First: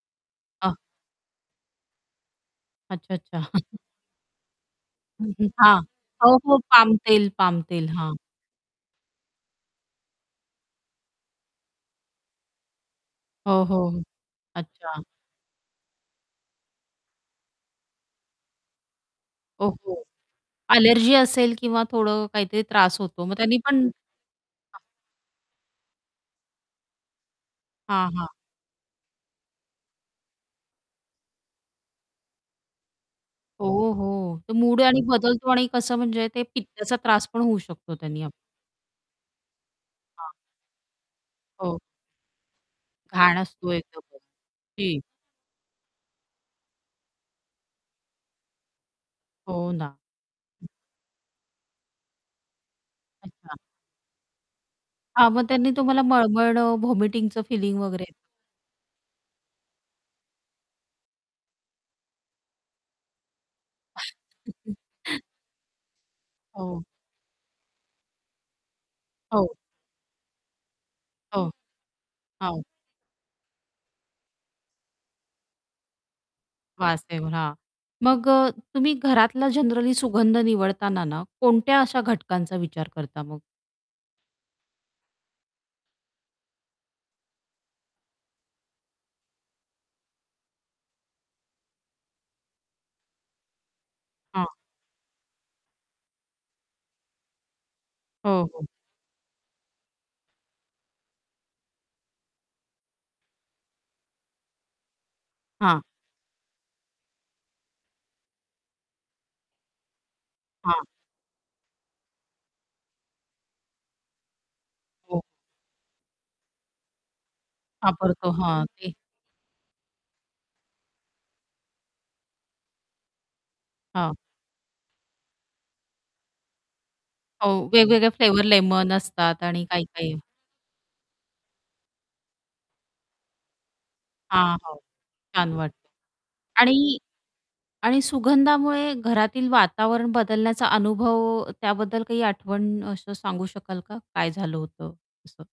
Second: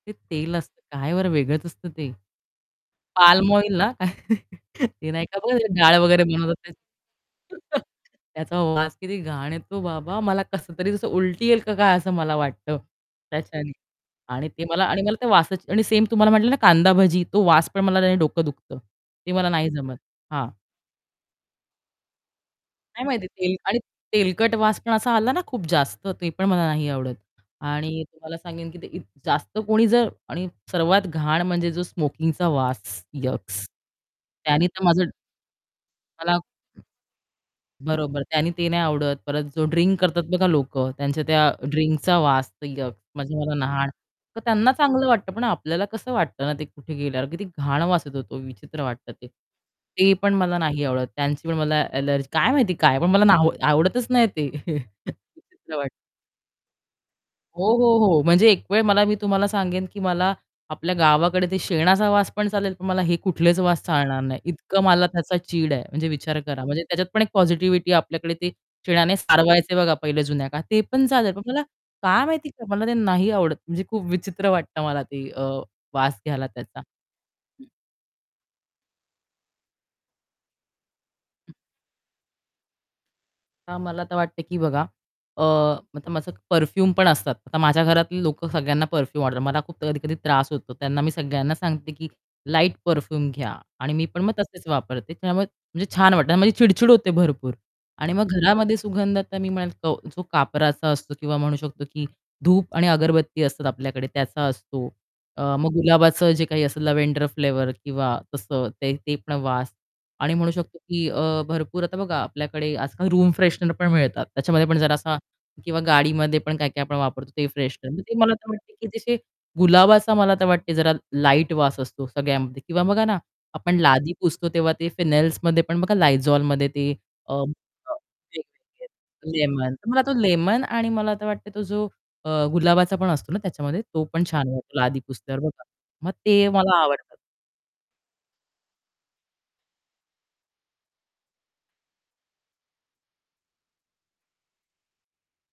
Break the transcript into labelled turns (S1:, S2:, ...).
S1: ते तेल असतं. काय बरं वेगळंच असतं ते.
S2: अच्छा, अच्छा.
S1: पाल्म ऑइल ना, ते नाही
S2: हं,
S1: का
S2: हं. हां.
S1: डाळ वगैरे
S2: हो, हो.
S1: बनवतात.
S2: पाम तेल, पाम तेल. हां.
S1: त्याचा वास किती घाण येतो बाबा मला कसतरी उलटी येईल का काय असं मला वाटतं
S2: हो,
S1: त्याच्याने
S2: हो.
S1: आणि ते मला आणि
S2: अच्छा.
S1: मला ते वासाची आणि सेम तुम्हाला म्हटलं ना, कांदा भाजी तो वास पण मला त्याने डोकं दुखतं. ते मला
S2: हो,
S1: नाही जमत.
S2: हो.
S1: हां.
S2: ॲलर्जी असेल किंवा थोडं काहीतरी त्रास
S1: नाही
S2: होतो
S1: माहिती
S2: मग
S1: तेल
S2: त्यांनी पण
S1: आणि
S2: हां.
S1: तेलकट वास पण असा आला ना, खूप जास्त ते पण मला नाही आवडत आणि
S2: हां, हां.
S1: तुम्हाला सांगेन की इत ते जास्त कोणी जर आणि सर्वात घाण म्हणजे जो स्मोकिंगचा वास यक्स
S2: हो, हो. तर
S1: त्यांनी
S2: मूड
S1: तर
S2: यांनी
S1: माझं
S2: बदलतो आणि कसं म्हणजे
S1: मला
S2: ते पित्ताचा त्रास पण होऊ शकतो
S1: बरोबर.
S2: त्यांनी आप
S1: त्यानी ते नाही आवडत परत जो ड्रिंक करतात
S2: हां.
S1: बघा लोकं त्यांच्या त्या
S2: हो.
S1: ड्रिंकचा वास यक्स म्हणजे
S2: घाण
S1: मला
S2: असतोय.
S1: नाय तर त्यांना
S2: [unintelligible]
S1: चांगलं वाटतं पण आपल्याला कसं वाटतं ना, ते कुठे गेल्यावर किती घाण वास येतो विचित्र वाटतं ते,
S2: हो ना.
S1: ते पण मला नाही आवडत. त्यांची पण मला ॲलर्जी काय माहिती काय पण मला ना
S2: अच्छा.
S1: आवडतच नाही ते.
S2: हां, मग त्यांनी
S1: [unintelligible]
S2: तुम्हाला मळमळणं व्हॉमिटिंगचं
S1: हो,
S2: फीलिंग
S1: हो,
S2: वगैरे
S1: हो, म्हणजे एक वेळ मला मी तुम्हाला सांगेन की मला आपल्या गावाकडे ते शेणाचा वास पण चालेल, पण मला हे कुठलेच वास चालणार नाही. इतकं मला त्याचा चीड आहे म्हणजे विचार करा. म्हणजे
S2: हो.
S1: त्याच्यात पण एक पॉझिटिव्हिटी आहे आपल्याकडे ते शेणाने
S2: हो.
S1: सारवायचे बघा पहिले जुन्या काळात, ते पण चालेल पण
S2: हो.
S1: मला काय माहिती
S2: हो.
S1: मला ते नाही आवडत. म्हणजे खूप विचित्र वाटतं मला ते अ, वास घ्यायला त्याचा.
S2: वास [unintelligible] हां.
S1: [unintelligible]
S2: मग अ, तुम्ही घरातला जनरली सुगंध निवडताना ना,
S1: हं.
S2: कोणत्या अशा घटकांचा विचार करता मग?
S1: तर मला तर वाटते की बघा अ, आता माझं परफ्यूम पण असतात. आता माझ्या घरातली लोकं सगळ्यांना परफ्यूम आवडतात, मला खूप कधी-कधी त्रास होतो त्यांना मी सगळ्यांना सांगते की लाईट परफ्यूम घ्या आणि मी पण मग
S2: हां.
S1: तसेच वापरते त्यामुळे म्हणजे छान वाटतं आणि माझी चिड-चिड होते भरपूर आणि मग
S2: हो, हो.
S1: घरामध्ये सुगंधता मी म्हणेल तो जो कापराचा असतो किंवा म्हणू शकतो की धूप आणि अगरबत्ती असतात आपल्याकडे त्याचा असतो. अ, मग
S2: हां.
S1: गुलाबाचं जे काही असेल लॅव्हेंडर फ्लेवर किंवा तसं ते ते पण वास आणि म्हणू शकतो
S2: हां.
S1: की अ, भरपूर आता बघा आपल्याकडे आजकाल रूम फ्रेशनर पण मिळतात त्याच्यामध्ये पण जरा असा
S2: हो.
S1: किंवा गाडीमध्ये पण काय-काय आपण वापरतो ते फ्रेशनर ते
S2: वापरतो.
S1: मला
S2: हां,
S1: वाटते की
S2: ते
S1: जसे गुलाबाचा मला तर वाटते जरा लाईट वास असतो सगळ्यामध्ये किंवा बघा ना, आपण लादी
S2: हां.
S1: पुसतो तेव्हा ते फेनेल्समध्ये पण बघा Lizolमध्ये ते अ,
S2: अ, वेगवेगळे फ्लेवर
S1: [unintelligible]
S2: लेमन असतात आणि
S1: लेमन, मला तो
S2: काही-काही.
S1: लेमन आणि मला आता वाटत तो जो अ, गुलाबाचा पण असतो ना, त्याच्यामध्ये तो पण छान
S2: हां, हां.
S1: वाटतो लादी पुसल्यावर
S2: छान
S1: बघा
S2: वाटतं.
S1: मग ते मला
S2: आणि
S1: आवडतात.
S2: आणि सुगंधामुळे घरातील वातावरण बदलण्याचा अनुभव त्याबद्दल काही आठवण असं सांगू शकाल का? काय झालं होतं असं?